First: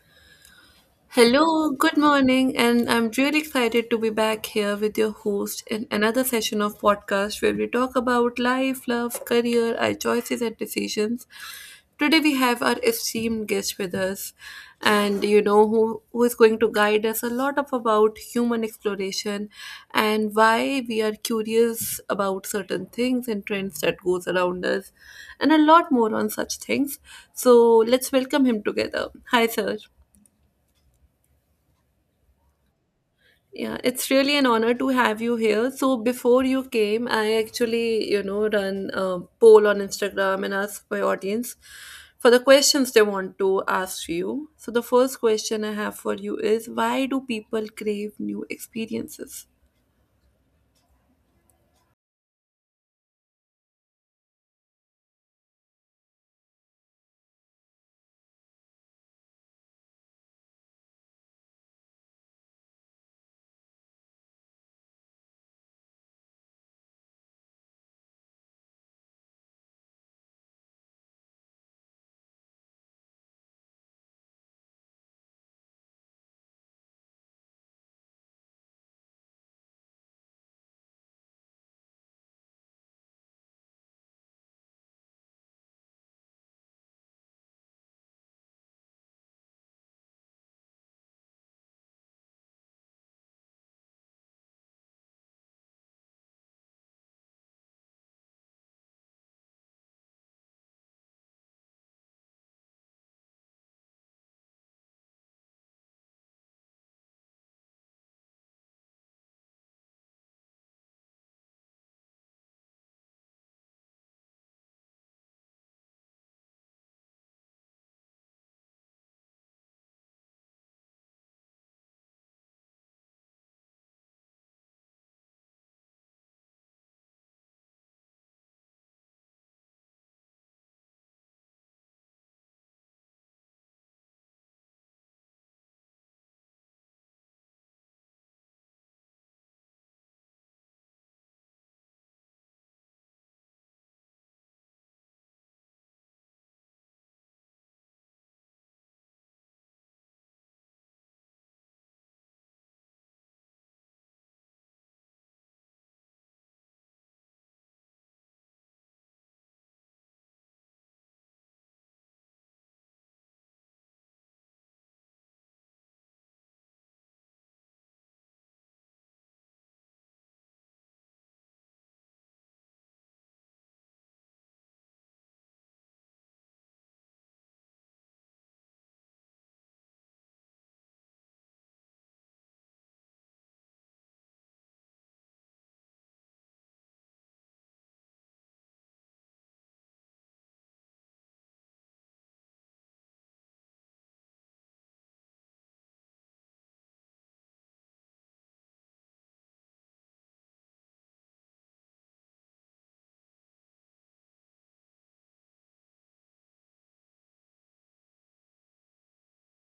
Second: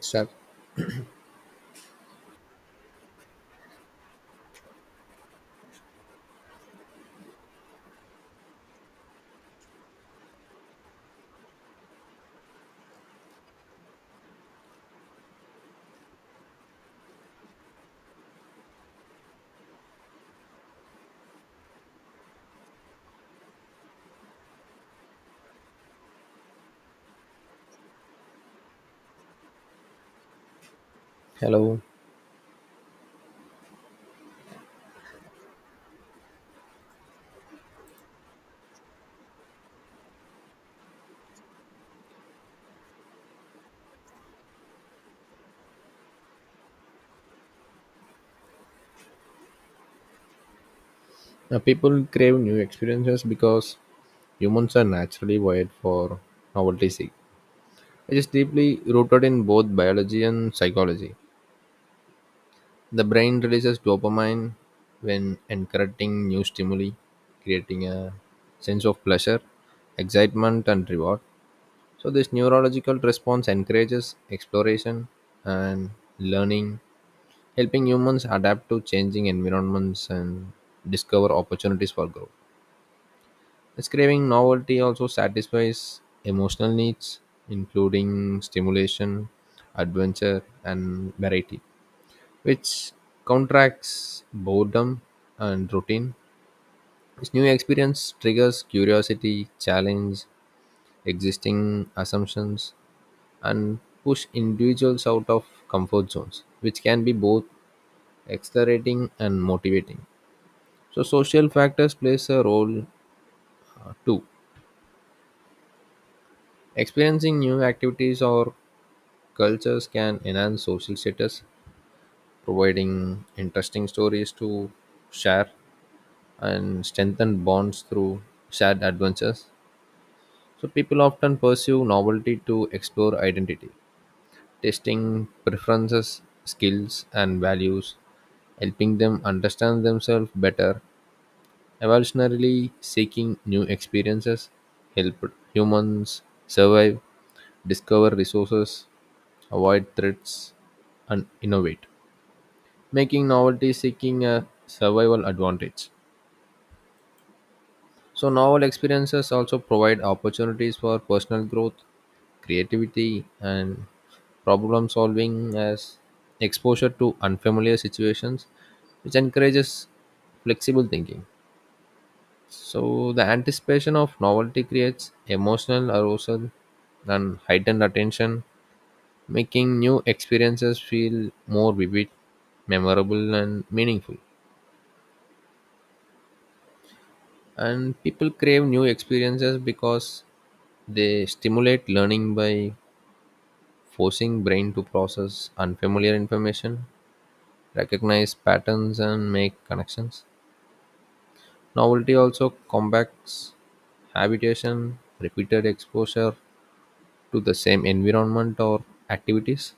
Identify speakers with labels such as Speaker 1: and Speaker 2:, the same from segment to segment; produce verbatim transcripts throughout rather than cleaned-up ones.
Speaker 1: Sir,
Speaker 2: Hello, good morning, and I'm really excited to be back here with your host in another session of podcast where we talk about life, love, career, our choices and decisions. Today we have our esteemed guest with us, and you know who who is going to guide us a lot of about human exploration and why we are curious about certain things and trends that goes around us, and a lot more on such things. So let's welcome him together. Hi, sir.
Speaker 1: hello.
Speaker 2: Yeah, it's really an honor to have you here. So before you came, I actually, you know, run a poll on Instagram and ask my audience for the questions they want to ask you. So the first question I have for you is why do people crave new experiences?
Speaker 1: Uh, people crave new experiences because humans are naturally wired for novelty seek. It is deeply rooted in both biology and psychology. The brain releases dopamine when encountering new stimuli, creating a sense of pleasure, excitement, and reward. So, this neurological response encourages exploration and learning, helping humans adapt to changing environments and discover opportunities for growth. Describing novelty also satisfies emotional needs, including stimulation, adventure, and variety, which counteracts boredom and routine. This new experience triggers curiosity, challenge existing assumptions, and push individuals out of comfort zones, which can be both exhilarating and motivating. So, social factors plays a role uh, too. Experiencing new activities or cultures can enhance social status, providing interesting stories to share and strengthen bonds through shared adventures. So, people often pursue novelty to explore identity, testing preferences, skills, and values, helping them understand themselves better. Evolutionarily seeking new experiences helped humans survive, discover resources, avoid threats, and innovate, making novelty seeking a survival advantage. So, novel experiences also provide opportunities for personal growth, creativity, and problem solving as exposure to unfamiliar situations, which encourages flexible thinking. So, the anticipation of novelty creates emotional arousal and heightened attention, making new experiences feel more vivid, memorable, and meaningful. And people crave new experiences because they stimulate learning by forcing brain to process unfamiliar information, recognize patterns, and make connections. Novelty also combats habitation. Repeated exposure to the same environment or activities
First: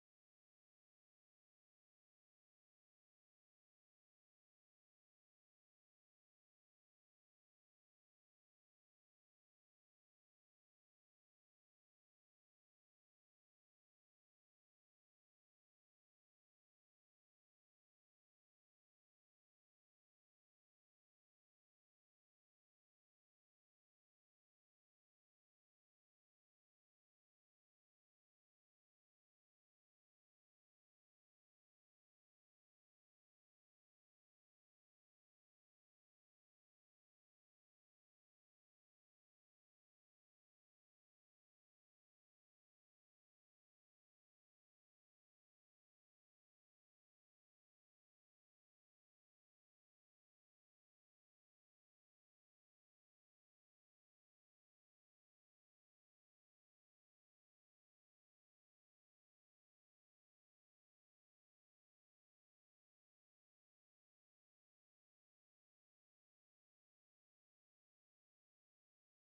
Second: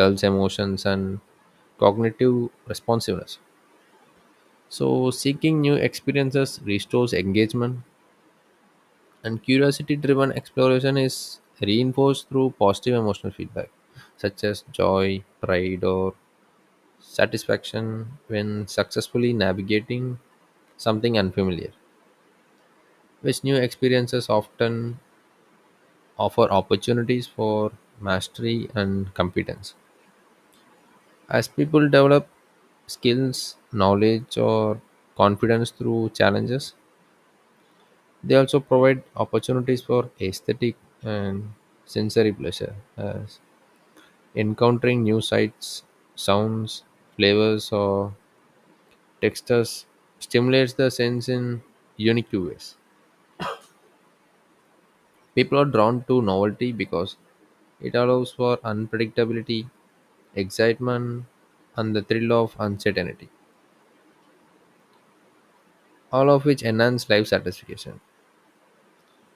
Speaker 1: dulls emotions and cognitive responsiveness, so seeking new experiences restores engagement. And curiosity driven exploration is reinforced through positive emotional feedback, such as joy, pride, or satisfaction when successfully navigating something unfamiliar, which new experiences often offer opportunities for mastery and competence. As people develop skills, knowledge, or confidence through challenges, they also provide opportunities for aesthetic and sensory pleasure, as encountering new sights, sounds, flavors, or textures stimulates the sense in unique ways. People are drawn to novelty because it allows for unpredictability, excitement, and the thrill of uncertainty, all of which enhance life satisfaction.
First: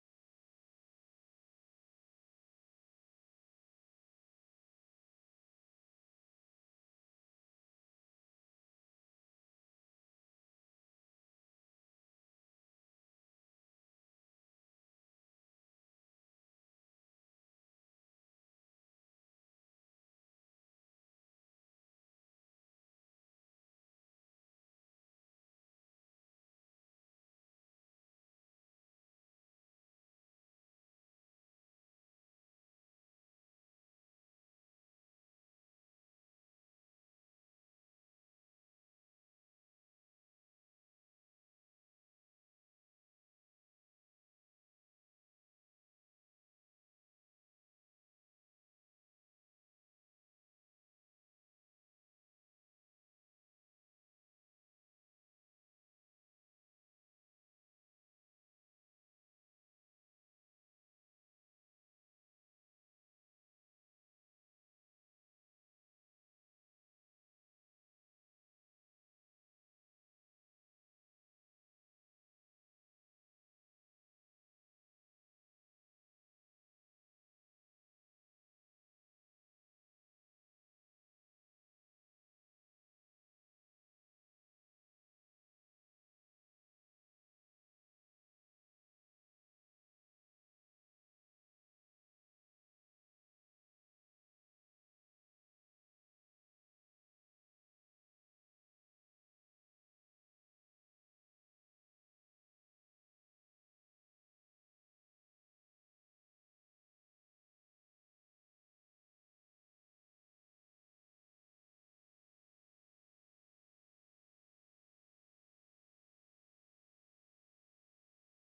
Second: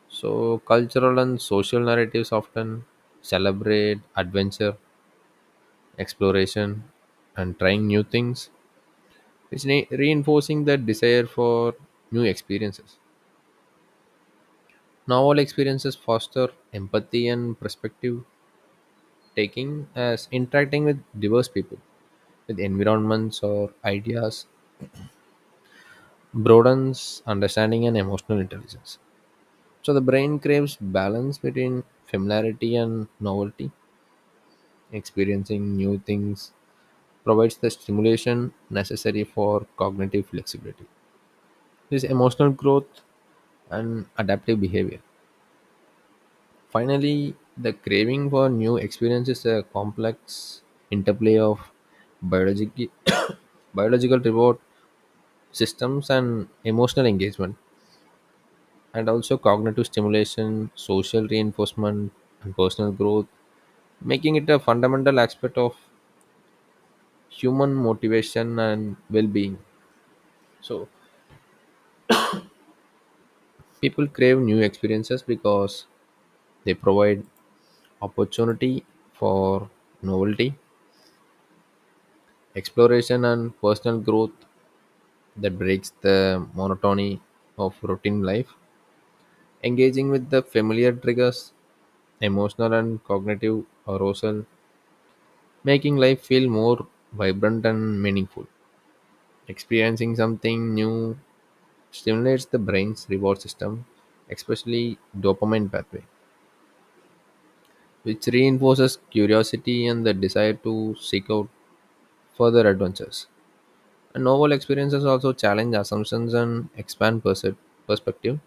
Speaker 1: So, cultural and social narratives often celebrate adventure, exploration, and trying new things, It's ne- reinforcing the desire for new experiences. Now, all experiences foster empathy and perspective taking as interacting with diverse people, with environments or ideas, broadens understanding and emotional intelligence. So, the brain craves balance between familiarity and novelty. Experiencing new things provides the stimulation necessary for cognitive flexibility. This emotional growth and adaptive behavior. Finally, the craving for new experiences is a complex interplay of biologic- biological reward systems and emotional engagement, and also cognitive stimulation, social reinforcement, and personal growth, making it a fundamental aspect of human motivation and well being. So, people crave new experiences because they provide opportunity for novelty, exploration, and personal growth that breaks the monotony of routine life. Engaging with the familiar triggers, emotional and cognitive arousal, making life feel more vibrant and meaningful. Experiencing something new stimulates the brain's reward system, especially dopamine pathway, which reinforces curiosity and the desire to seek out further adventures. Novel experiences also challenge assumptions and expand perse- perspective,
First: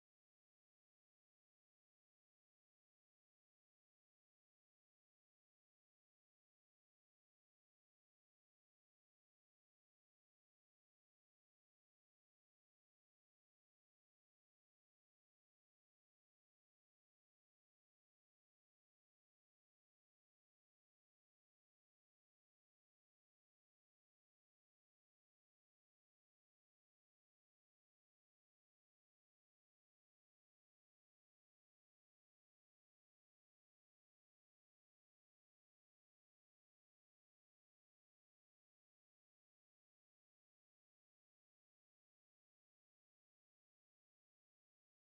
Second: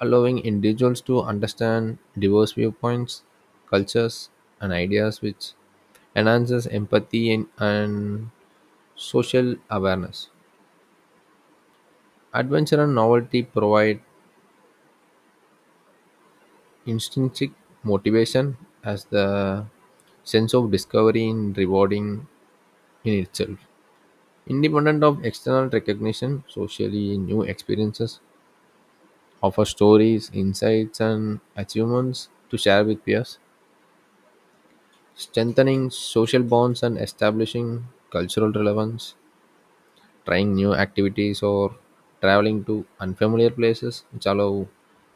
Speaker 1: allowing individuals to understand diverse viewpoints, cultures, and ideas, which enhances empathy and, and social awareness. Adventure and novelty provide intrinsic motivation as the sense of discovery in rewarding in itself. Independent of external recognition, socially new experiences offer stories, insights, and achievements to share with peers, strengthening social bonds and establishing cultural relevance, trying new activities, or traveling to unfamiliar places, which allow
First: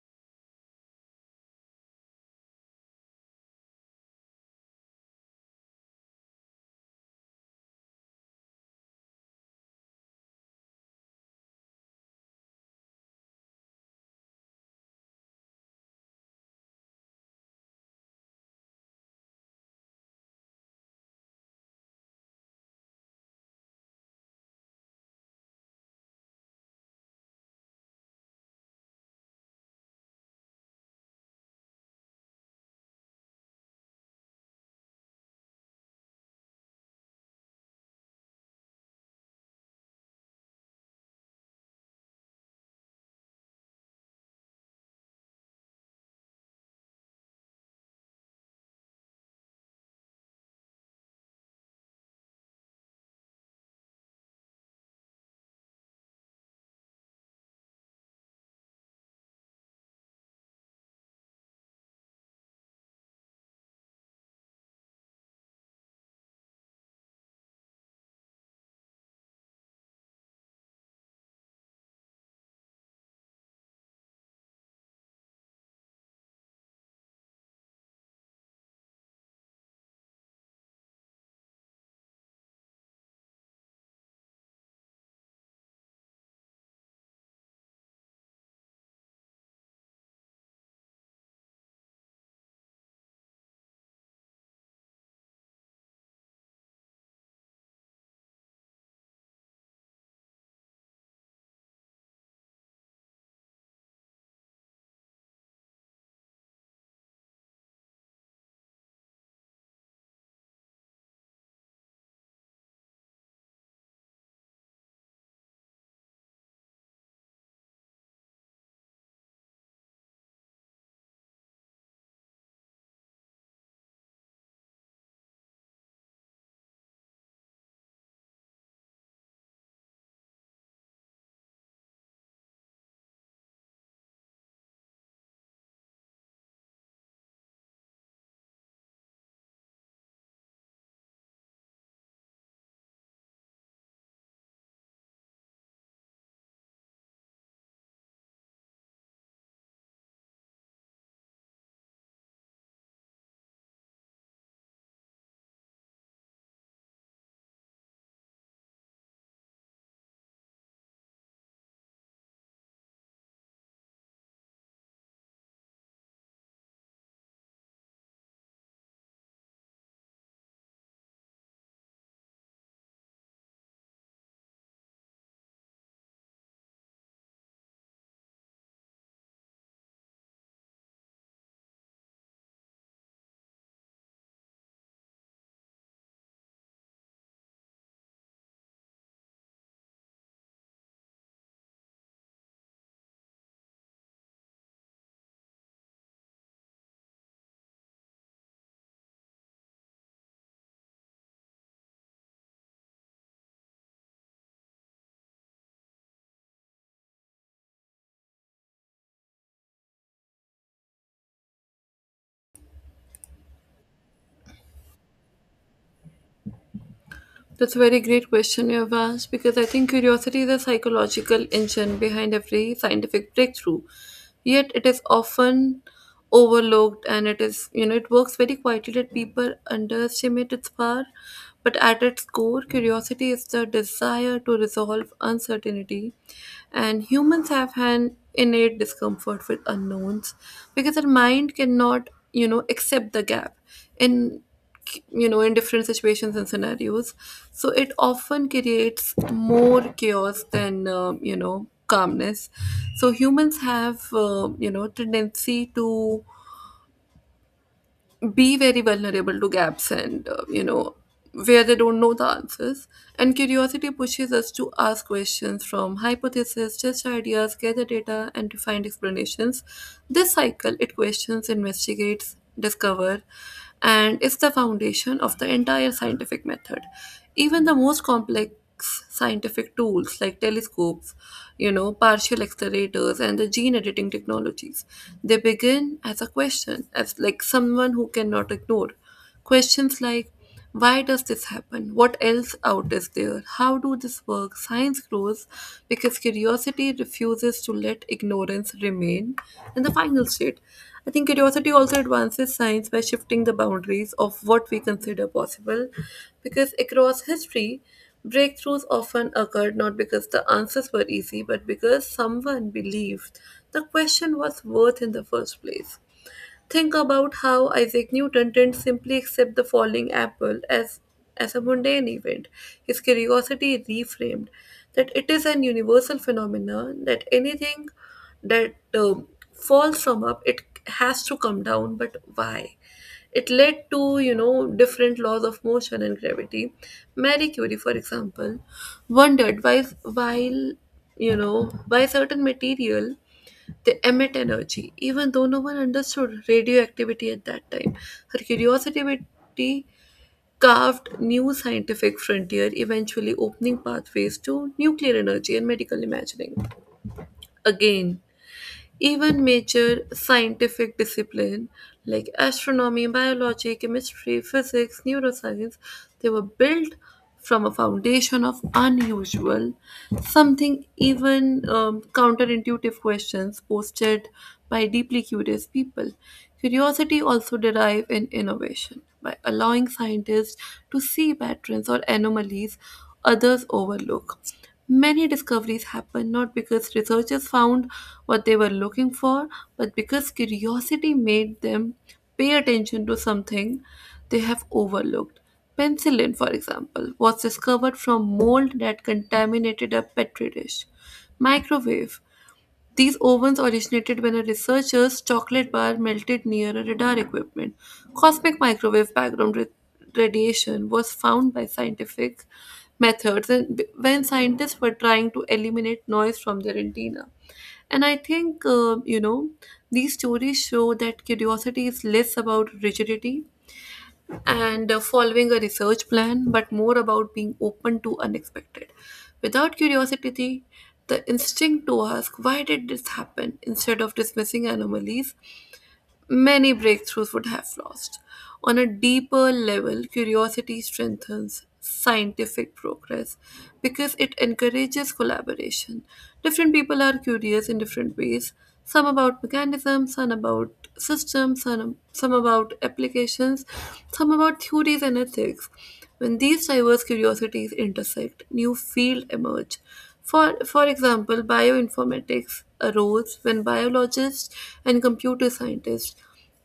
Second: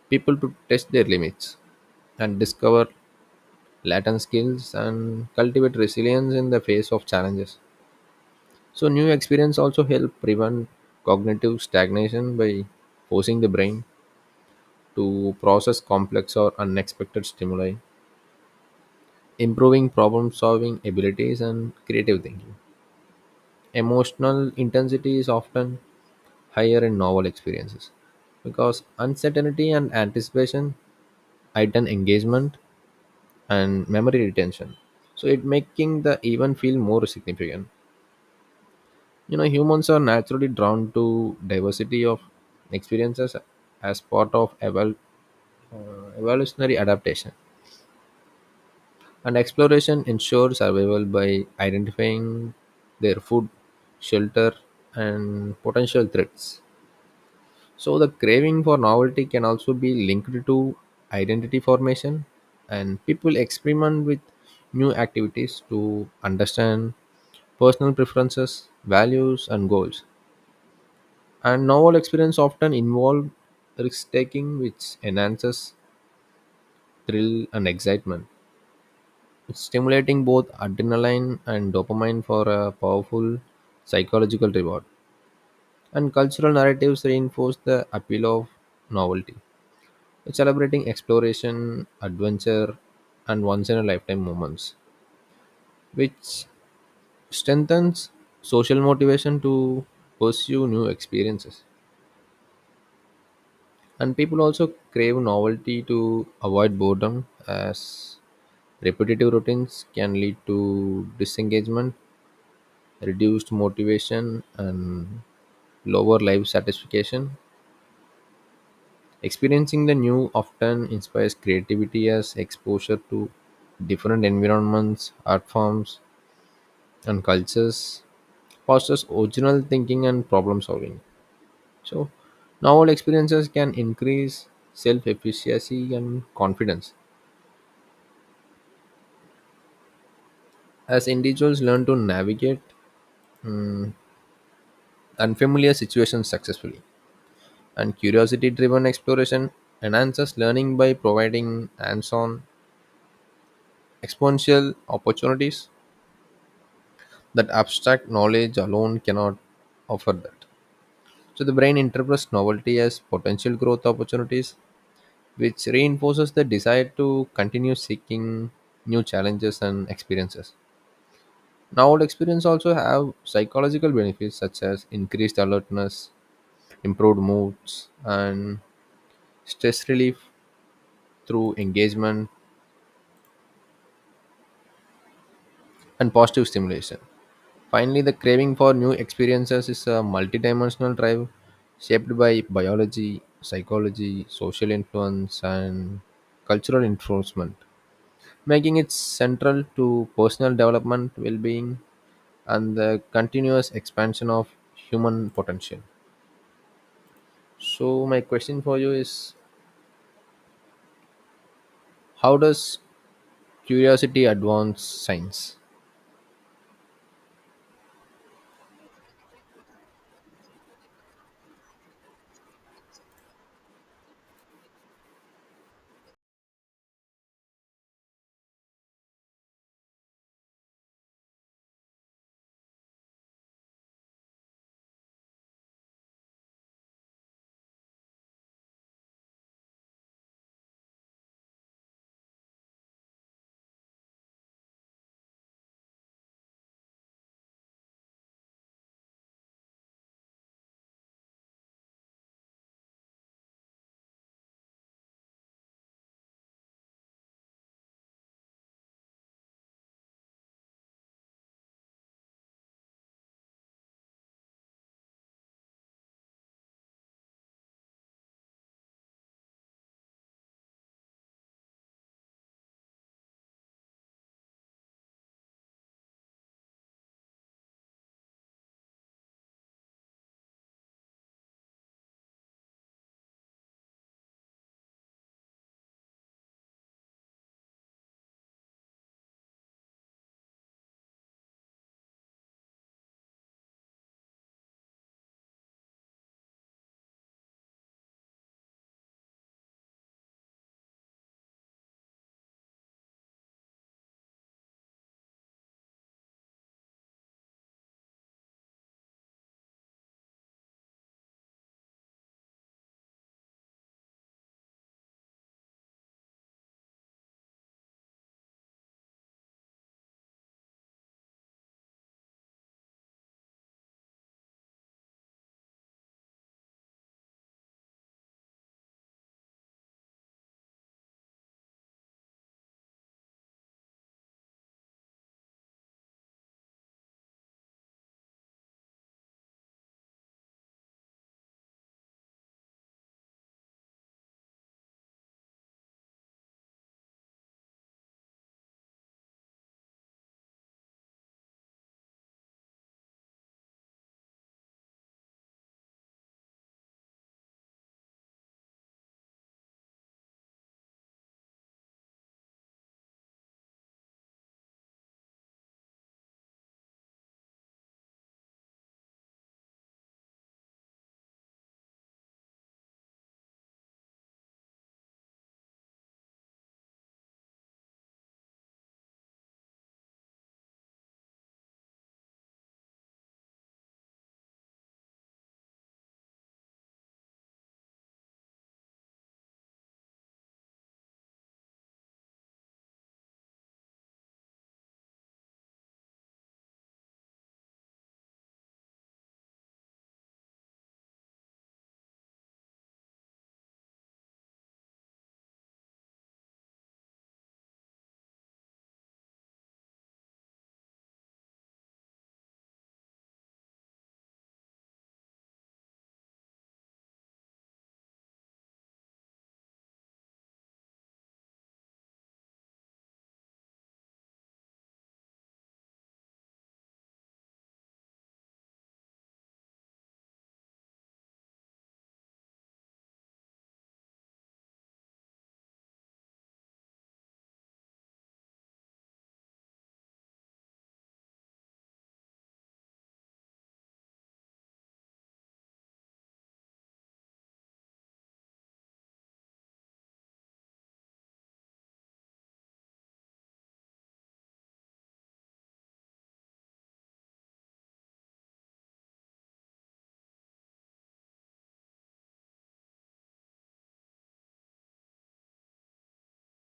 Speaker 1: people to test their limits and discover latent skills and cultivate resilience in the face of challenges. So, new experience also help prevent cognitive stagnation by forcing the brain to process complex or unexpected stimuli, improving problem-solving abilities and creative thinking. Emotional intensity is often higher in novel experiences because uncertainty and anticipation heighten engagement and memory retention. So it making the event feel more significant. You know, humans are naturally drawn to diversity of experiences as part of evol- uh, evolutionary adaptation. And exploration ensures survival by identifying their food, shelter, and potential threats. So, the craving for novelty can also be linked to identity formation, and people experiment with new activities to understand personal preferences, values, and goals. And novel experience often involve risk taking, which enhances thrill and excitement, stimulating both adrenaline and dopamine for a powerful psychological reward. And cultural narratives reinforce the appeal of novelty, celebrating exploration, adventure, and once in a lifetime moments, which strengthens social motivation to pursue new experiences. And people also crave novelty to avoid boredom, as repetitive routines can lead to disengagement, reduced motivation, and lower life satisfaction. Experiencing the new often inspires creativity as exposure to different environments, art forms, and cultures fosters original thinking and problem solving. So, novel experiences can increase self efficacy and confidence as individuals learn to navigate mm, unfamiliar situations successfully. And curiosity driven exploration enhances learning by providing hands on exponential opportunities that abstract knowledge alone cannot offer that. So the brain interprets novelty as potential growth opportunities, which reinforces the desire to continue seeking new challenges and experiences. Now, old experience also have psychological benefits such as increased alertness, improved moods, and stress relief through engagement and positive stimulation. Finally, the craving for new experiences is a multidimensional drive shaped by biology, psychology, social influence, and cultural enforcement, making it central to personal development, well being, and the continuous expansion of human potential. So, my question for you is, how does curiosity advance science?
Speaker 2: That's a very great question you have asked because I think curiosity is a psychological engine behind every scientific breakthrough. Yet it is often overlooked and it is, you know, it works very quietly that people underestimate its power. But at its core, curiosity is the desire to resolve uncertainty. And humans have an innate discomfort with unknowns because our mind cannot, you know, accept the gap. In You know, in different situations and scenarios, so it often creates more chaos than um, you know, calmness. So humans have uh, you know, tendency to be very vulnerable to gaps and uh, you know, where they don't know the answers. And curiosity pushes us to ask questions, from hypothesis, test ideas, gather data, and to find explanations. This cycle, it questions, investigates, discover, and is the foundation of the entire scientific method. Even the most complex scientific tools like telescopes, you know, partial accelerators and the gene editing technologies, they begin as a question, as like someone who cannot ignore. Questions like why does this happen? What else out is there? How do this work? Science grows because curiosity refuses to let ignorance remain in the final state. I think curiosity also advances science by shifting the boundaries of what we consider possible because across history, breakthroughs often occurred not because the answers were easy but because someone believed the question was worth in the first place. Think about how Isaac Newton didn't simply accept the falling apple as, as a mundane event. His curiosity reframed that it is an universal phenomenon, that anything that um, falls from up, it has to come down, but why? It led to, you know, different laws of motion and gravity. Marie Curie, for example, wondered why, while, you know, why certain material they emit energy, even though no one understood radioactivity at that time. Her curiosity carved new scientific frontier, eventually opening pathways to nuclear energy and medical imagining. Again, even major scientific disciplines like astronomy, biology, chemistry, physics, neuroscience, they were built from a foundation of unusual, something even um, counterintuitive questions posted by deeply curious people. Curiosity also derives in innovation by allowing scientists to see patterns or anomalies others overlook. Many discoveries happen not because researchers found what they were looking for, but because curiosity made them pay attention to something they have overlooked. Penicillin, for example, was discovered from mold that contaminated a petri dish. Microwave. These ovens originated when a researcher's chocolate bar melted near a radar equipment. Cosmic microwave background ra- radiation was found by scientific methods and when scientists were trying to eliminate noise from their antenna. And I think, uh, you know, these stories show that curiosity is less about rigidity and uh, following a research plan, but more about being open to unexpected. Without curiosity, the instinct to ask, why did this happen, instead of dismissing anomalies, many breakthroughs would have lost. On a deeper level, curiosity strengthens scientific progress because it encourages collaboration. Different people are curious in different ways, some about mechanisms, some about systems, some, some about applications, some about theories and ethics. When these diverse curiosities intersect, new fields emerge. For, for example, bioinformatics arose when biologists and computer scientists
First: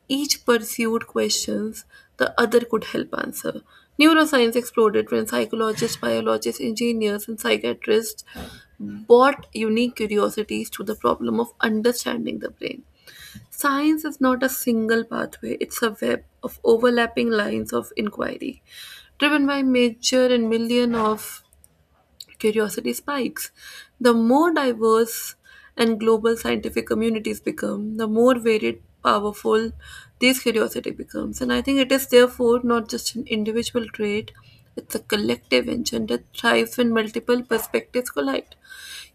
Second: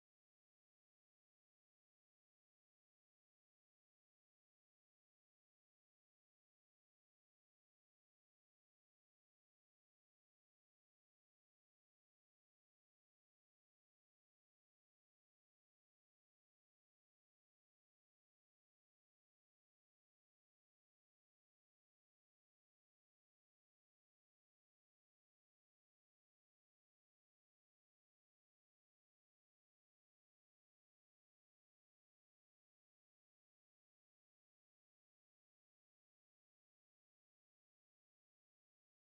Speaker 2: each pursued questions the other could help answer. Neuroscience exploded when psychologists, biologists, engineers, and psychiatrists brought unique curiosities to the problem of understanding the brain. Science is not a single pathway, it's a web of overlapping lines of inquiry, driven by nature and million of curiosity spikes. The more diverse and global scientific communities become, the more varied, powerful this curiosity becomes. And I think it is therefore not just an individual trait, it's a collective engine that thrives when multiple perspectives collide.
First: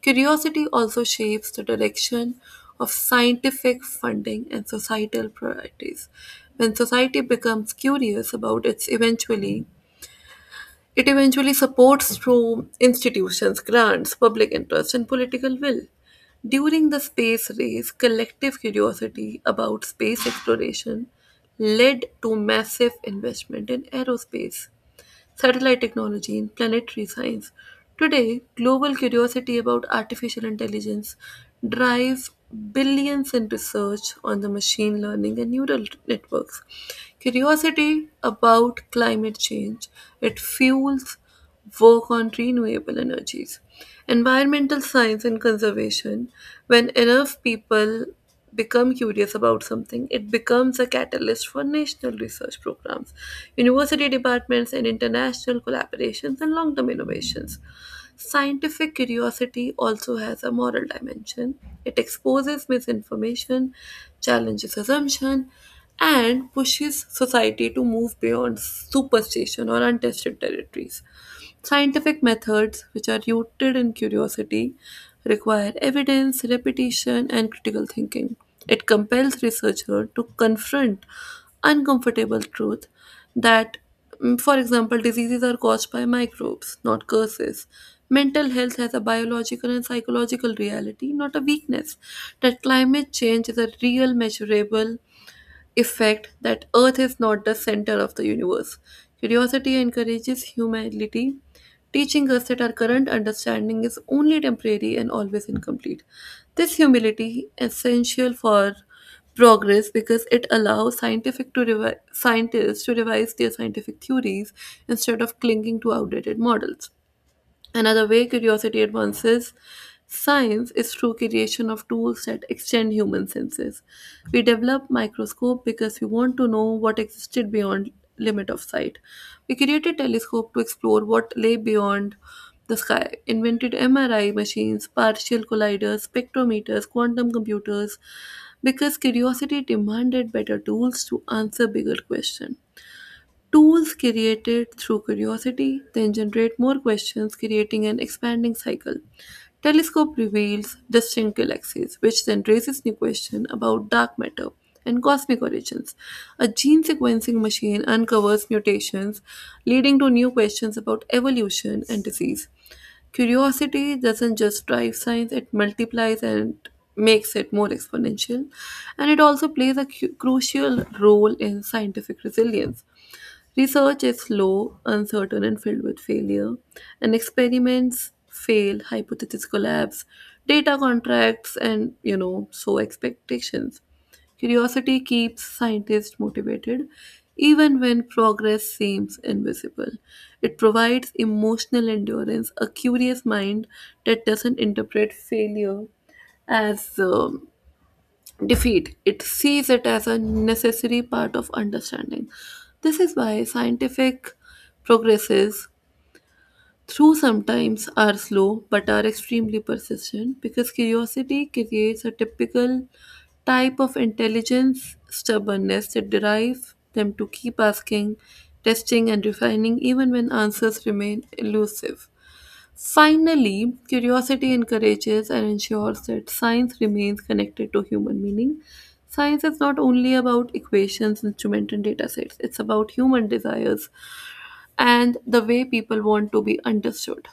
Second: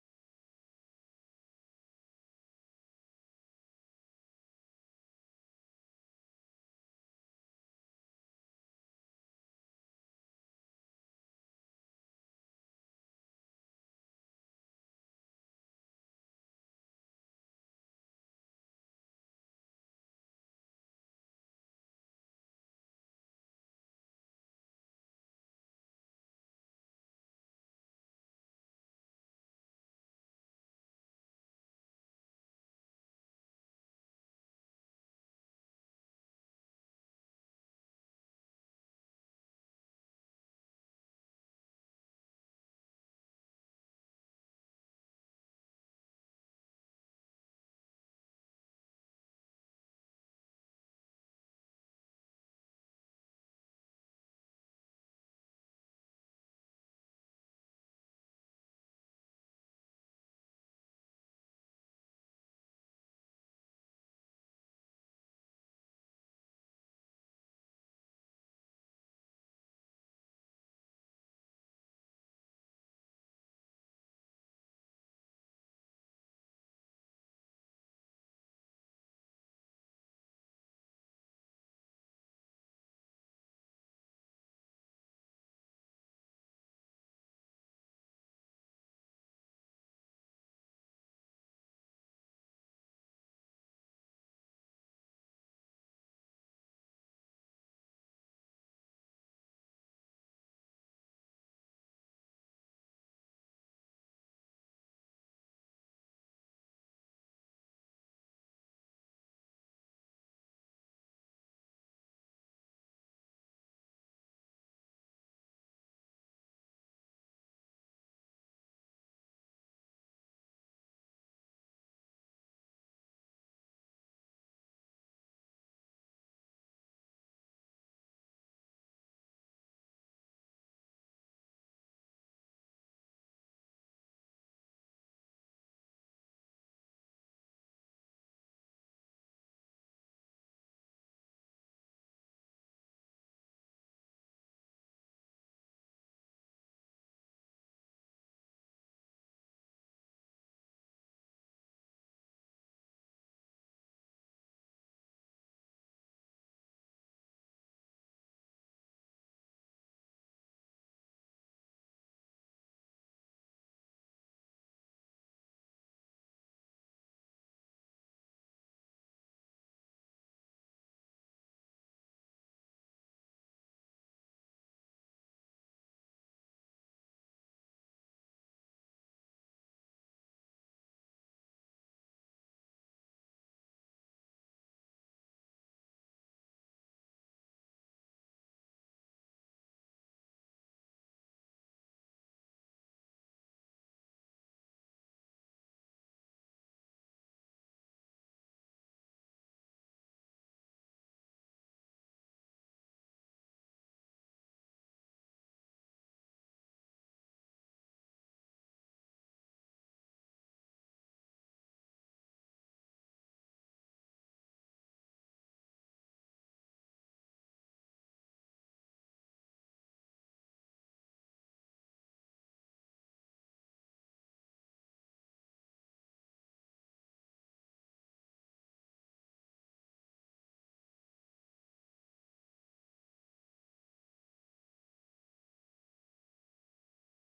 Speaker 2: Curiosity also shapes the direction of scientific funding and societal priorities. When society becomes curious about its eventually, it eventually supports through institutions, grants, public interest, and political will. During the space race, collective curiosity about space exploration led to massive investment in aerospace, satellite technology, and planetary science. Today, global curiosity about artificial intelligence drives billions in research on the machine learning and neural networks. Curiosity about climate change, it fuels work on renewable energies, environmental science, and conservation. When enough people become curious about something, it becomes a catalyst for national research programs, university departments, and international collaborations and long term innovations. Scientific curiosity also has a moral dimension. It exposes misinformation, challenges assumption, and pushes society to move beyond superstition or untested territories. Scientific methods, which are rooted in curiosity, require evidence, repetition, and critical thinking. It compels researchers to confront uncomfortable truth that, mm, for example, diseases are caused by microbes, not curses. Mental health has a biological and psychological reality, not a weakness. That climate change is a real, measurable effect, that Earth is not the center of the universe. Curiosity encourages humility, teaching us that our current understanding is only temporary and always incomplete. This humility essential for progress because it allows scientific to revi- scientists to revise their scientific theories instead of clinging to outdated models. Another way curiosity advances science is through creation of tools that extend human senses. We develop microscope because we want to know what existed beyond limit of sight. We created telescope to explore what lay beyond the sky. Invented M R I machines, partial colliders, spectrometers, quantum computers because curiosity demanded better tools to answer bigger questions. Tools created through curiosity then generate more questions, creating an expanding cycle. Telescope reveals distant galaxies, which then raises new questions about dark matter and cosmic origins. A gene sequencing machine uncovers mutations, leading to new questions about evolution and disease. Curiosity doesn't just drive science, it multiplies and makes it more exponential. And it also plays a cu- crucial role in scientific resilience. Research is slow, uncertain, and filled with failure, and experiments fail, hypotheses collapse, data contracts, and you know, so expectations. Curiosity keeps scientists motivated even when progress seems invisible. It provides emotional endurance, a curious mind that doesn't interpret failure as um, defeat. It sees it as a necessary part of understanding. This is why scientific progresses through sometimes are slow but are extremely persistent because curiosity creates a typical type of intelligence stubbornness that derive them to keep asking, testing and refining even when answers remain elusive. Finally, curiosity encourages and ensures that science remains connected to human meaning. Science is not only about equations, instruments, and data sets, it's about human desires and the way people want to be understood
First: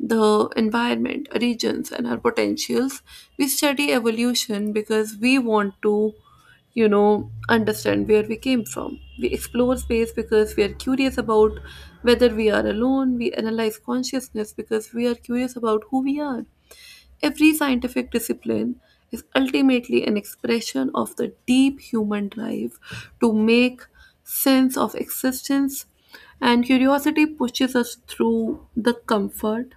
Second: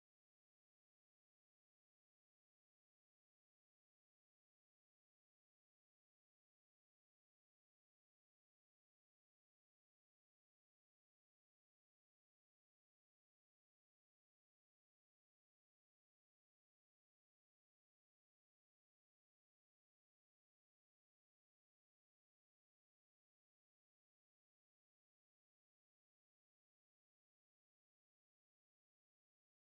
Speaker 2: the environment, regions, and our potentials. We study evolution because we want to, you know, understand where we came from. We explore space because we are curious about whether we are alone. We analyze consciousness because we are curious about who we are. Every scientific discipline is ultimately an expression of the deep human drive to make sense of existence, and curiosity pushes us through the comfort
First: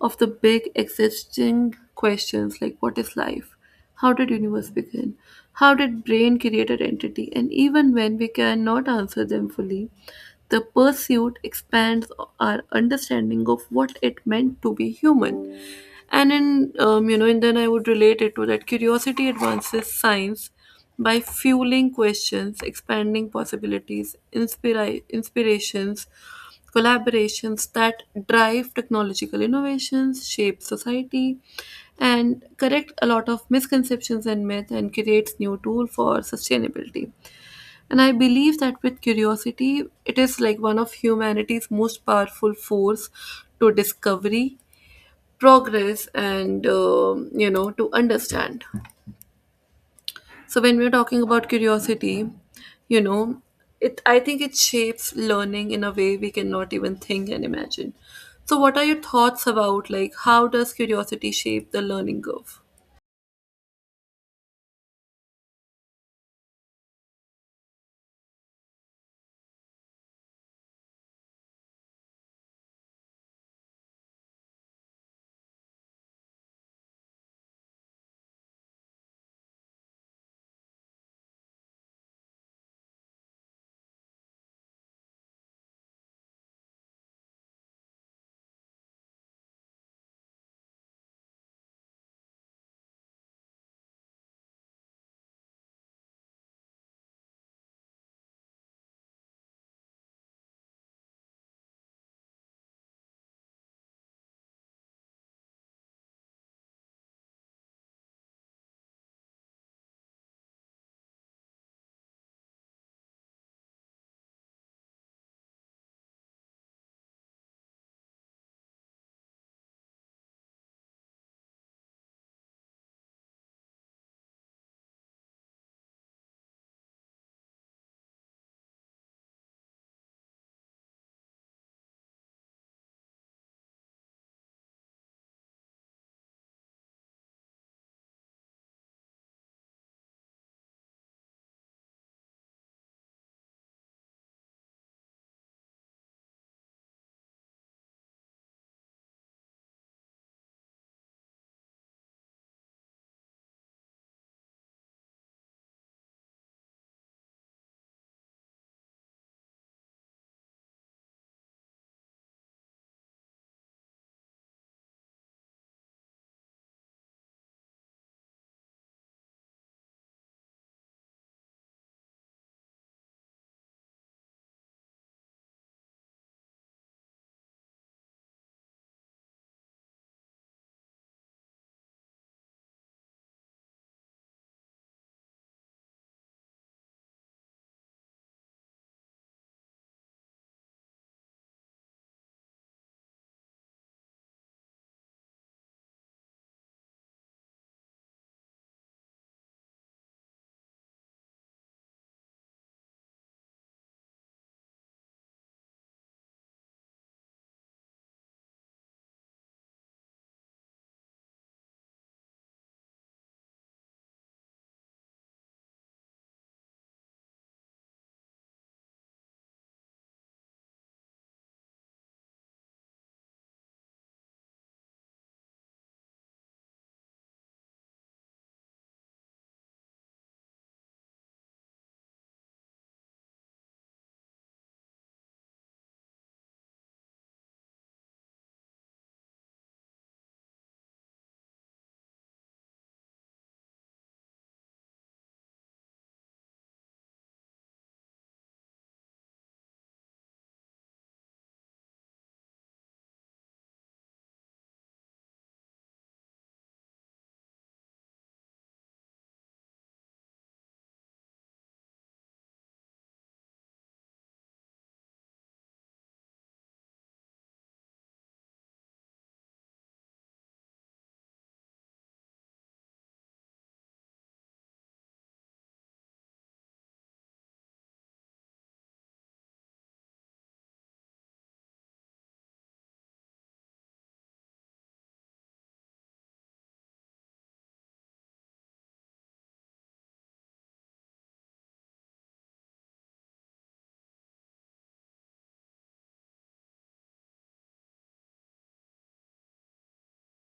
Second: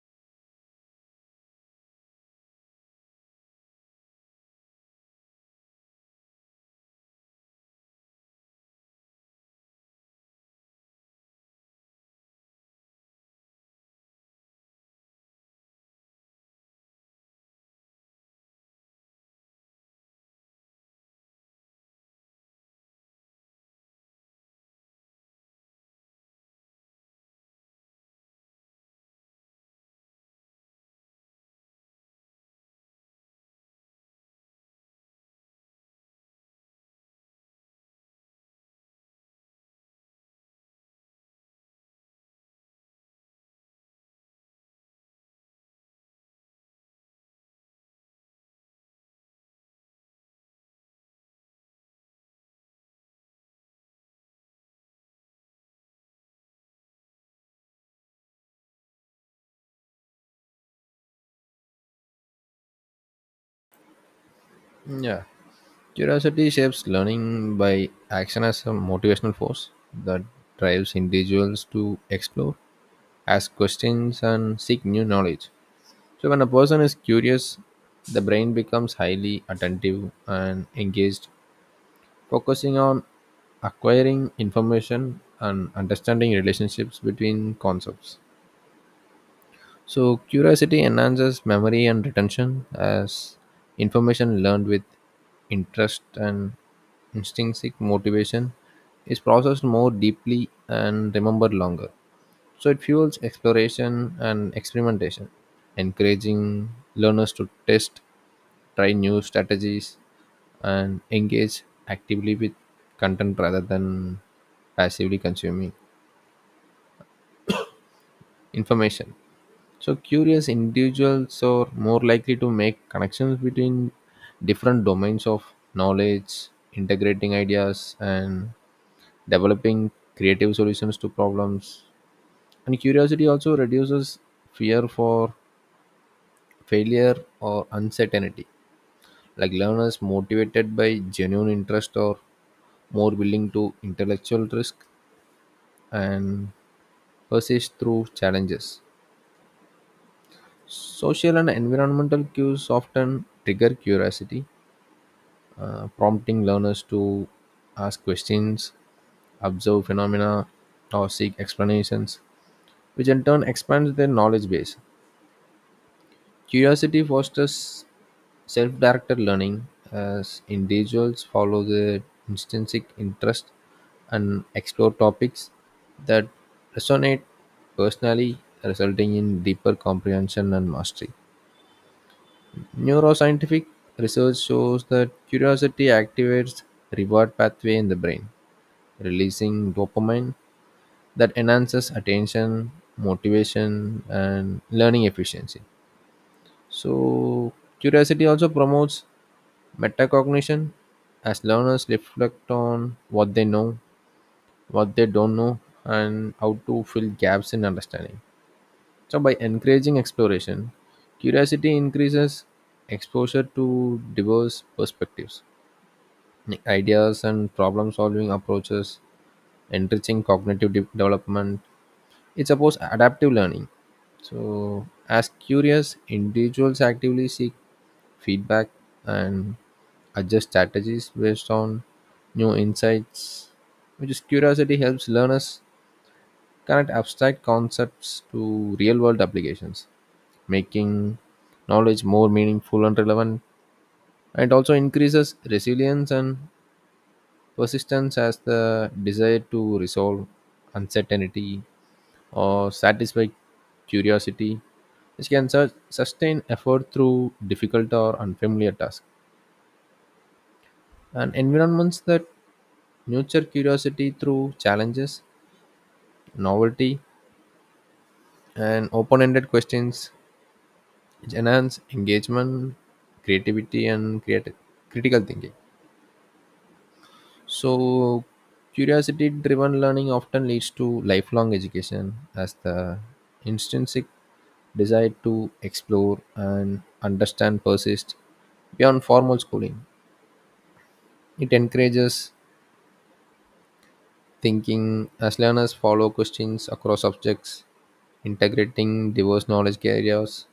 Speaker 2: of the big existing questions like what is life, how did universe begin, how did brain create identity, and even when we cannot answer them fully, the pursuit expands our understanding of what it meant to be human. And in um, you know, and then I would relate it to that curiosity advances science by fueling questions, expanding possibilities, inspira- inspirations, collaborations that drive technological innovations, shape society, and correct a lot of misconceptions and myth, and creates new tool for sustainability. And I believe that with curiosity it is like one of humanity's most powerful force to discovery, progress, and um, you know, to understand. So when we're talking about curiosity, you know, it, I think it shapes learning in a way we cannot even think and imagine. So what are your thoughts about, like, how does curiosity shape the learning curve?
Speaker 1: Yeah. Curiosity shapes learning by action as a motivational force that drives individuals to explore, ask questions, and seek new knowledge. So, when a person is curious, the brain becomes highly attentive and engaged, focusing on acquiring information and understanding relationships between concepts. So, curiosity enhances memory and retention as information learned with interest and intrinsic motivation is processed more deeply and remembered longer. So, it fuels exploration and experimentation, encouraging learners to test, try new strategies, and engage actively with content rather than passively consuming information. So, curious individuals are more likely to make connections between different domains of knowledge, integrating ideas, and developing creative solutions to problems. And curiosity also reduces fear for failure or uncertainty. Like learners motivated by genuine interest or more willing to intellectual risk and persist through challenges. Social and environmental cues often trigger curiosity, uh, prompting learners to ask questions, observe phenomena, or seek explanations, which in turn expands their knowledge base. Curiosity fosters self directed learning as individuals follow their intrinsic interest and explore topics that resonate personally, resulting in deeper comprehension and mastery. Neuroscientific research shows that curiosity activates reward pathway in the brain, releasing dopamine that enhances attention, motivation, and learning efficiency. So, curiosity also promotes metacognition as learners reflect on what they know, what they don't know, and how to fill gaps in understanding. So by encouraging exploration, curiosity increases exposure to diverse perspectives, like ideas and problem solving approaches, enriching cognitive de- development. It supports adaptive learning. So as curious individuals actively seek feedback and adjust strategies based on new insights, which is curiosity helps learners connect abstract concepts to real world applications, making knowledge more meaningful and relevant. And it also increases resilience and persistence as the desire to resolve uncertainty or satisfy curiosity, which can su- sustain effort through difficult or unfamiliar tasks. And environments that nurture curiosity through challenges, novelty, and open ended questions which enhance engagement, creativity, and creati- critical thinking. So, curiosity driven learning often leads to lifelong education as the intrinsic desire to explore and understand persists beyond formal schooling. It encourages thinking as learners follow questions across subjects, integrating diverse knowledge areas,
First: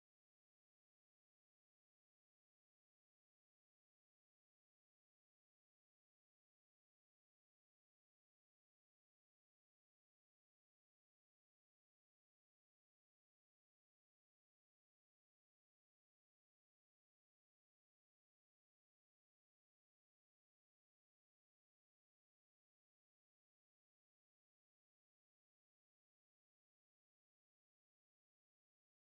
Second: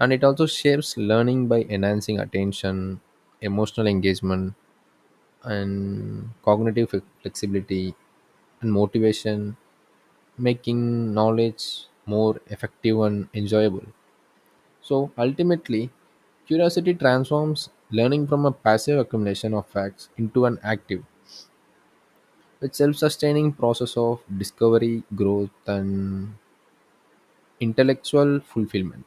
Speaker 1: and it also shapes learning by enhancing attention, emotional engagement, and cognitive flexibility and motivation, making knowledge more effective and enjoyable. So ultimately, curiosity transforms learning from a passive accumulation of facts into an active, a self sustaining process of discovery, growth, and intellectual fulfillment.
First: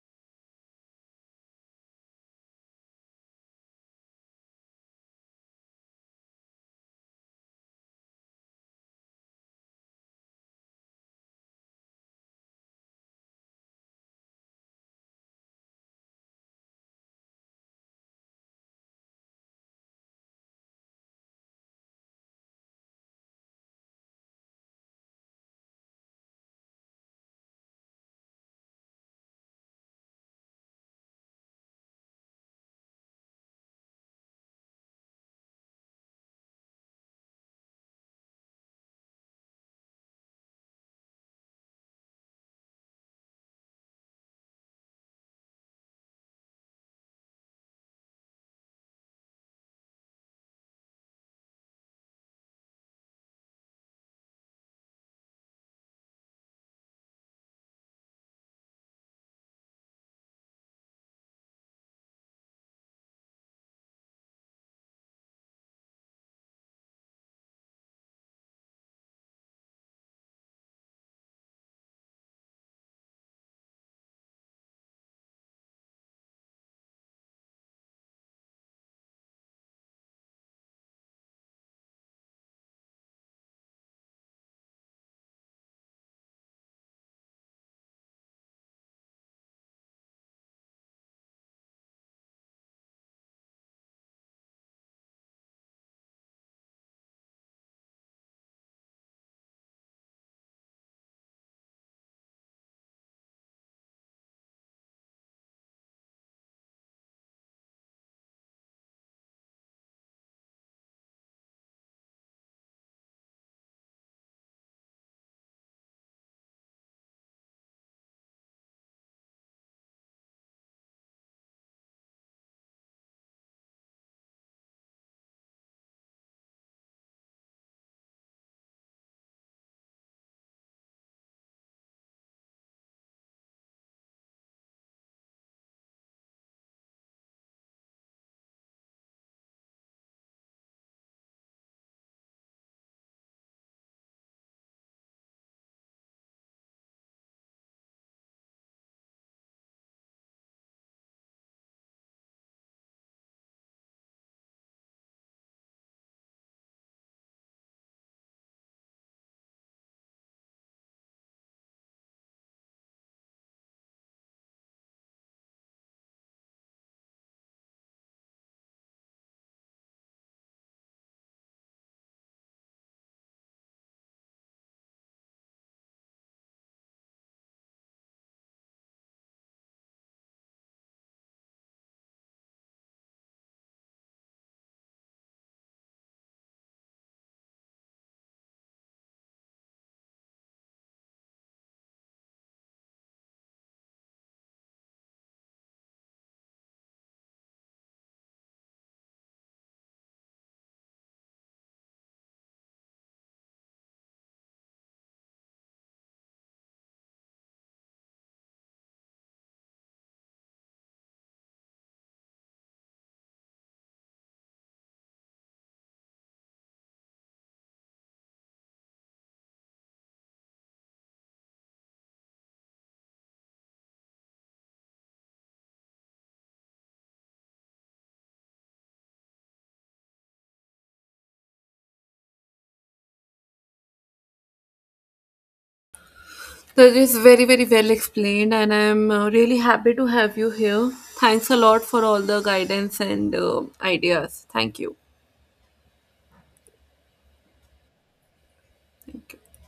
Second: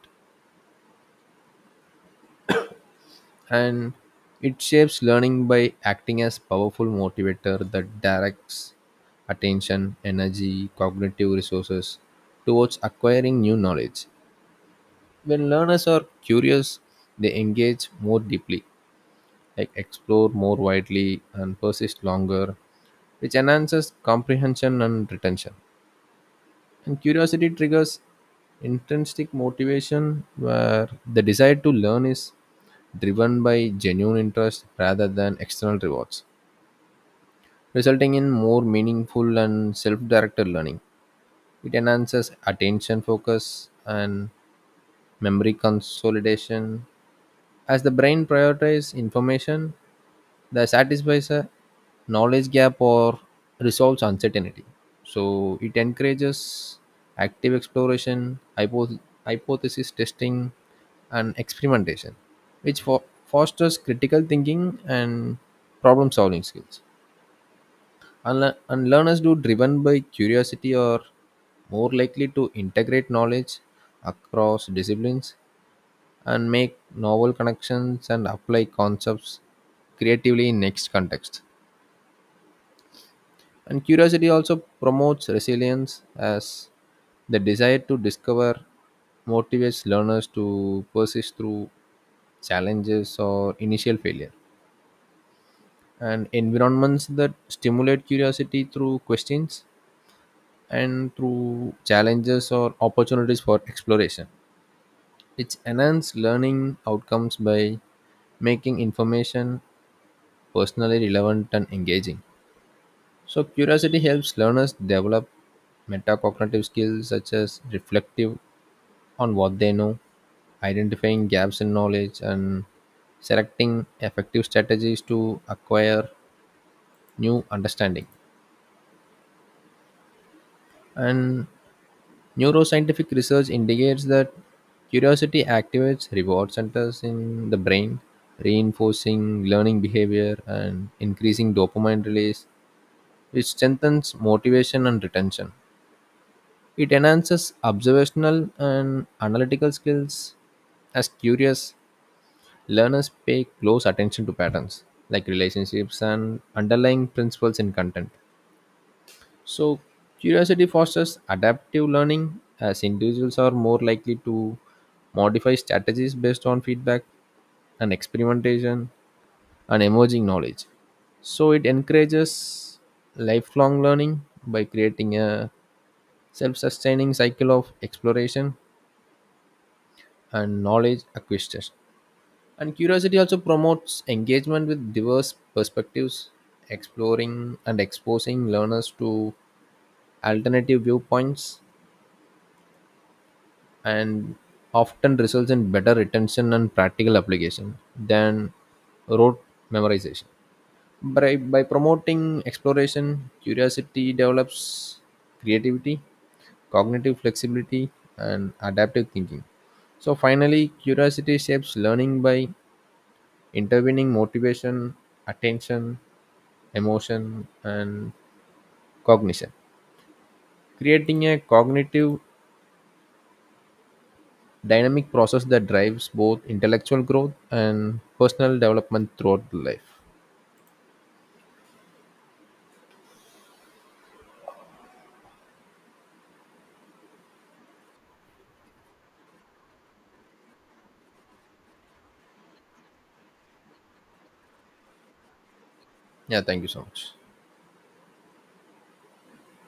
Speaker 1: And it shapes learning by acting as powerful motivator that directs attention, energy, cognitive resources towards acquiring new knowledge. When learners are curious, they engage more deeply, like explore more widely and persist longer, which enhances comprehension and retention. And curiosity triggers intrinsic motivation where the desire to learn is driven by genuine interest rather than external rewards, resulting in more meaningful and self-directed learning. It enhances attention focus and memory consolidation as the brain prioritizes information that satisfies a knowledge gap or resolves uncertainty. So it encourages active exploration, hypo- hypothesis testing, and experimentation, which fo- fosters critical thinking and problem solving skills. Unle- and learners do driven by curiosity are more likely to integrate knowledge across disciplines and make novel connections and apply concepts creatively in next context. And curiosity also promotes resilience as the desire to discover motivates learners to persist through challenges or initial failure. And environments that stimulate curiosity through questions and through challenges or opportunities for exploration, which enhance learning outcomes by making information personally relevant and engaging. So, curiosity helps learners develop metacognitive skills such as reflective on what they know, identifying gaps in knowledge, and selecting effective strategies to acquire new understanding. And neuroscientific research indicates that curiosity activates reward centers in the brain, reinforcing learning behavior and increasing dopamine release, which strengthens motivation and retention. It enhances observational and analytical skills as curious learners pay close attention to patterns like relationships and underlying principles in content. So, curiosity fosters adaptive learning as individuals are more likely to modify strategies based on feedback and experimentation and emerging knowledge. So, it encourages lifelong learning by creating a self sustaining cycle of exploration and knowledge acquisition. And curiosity also promotes engagement with diverse perspectives, exploring and exposing learners to alternative viewpoints, and often results in better retention and practical application than rote memorization. By, by promoting exploration, curiosity develops creativity, cognitive flexibility, and adaptive thinking. So, finally, curiosity shapes learning by intervening motivation, attention, emotion, and cognition, creating a cognitive dynamic process that drives both intellectual growth and personal development throughout life.
Speaker 2: That is very very well explained and I'm uh, really happy to have you here. Thanks a lot for all the guidance and uh, ideas. Thank you.
Speaker 1: Yeah, thank you so much.
Speaker 2: Thank you.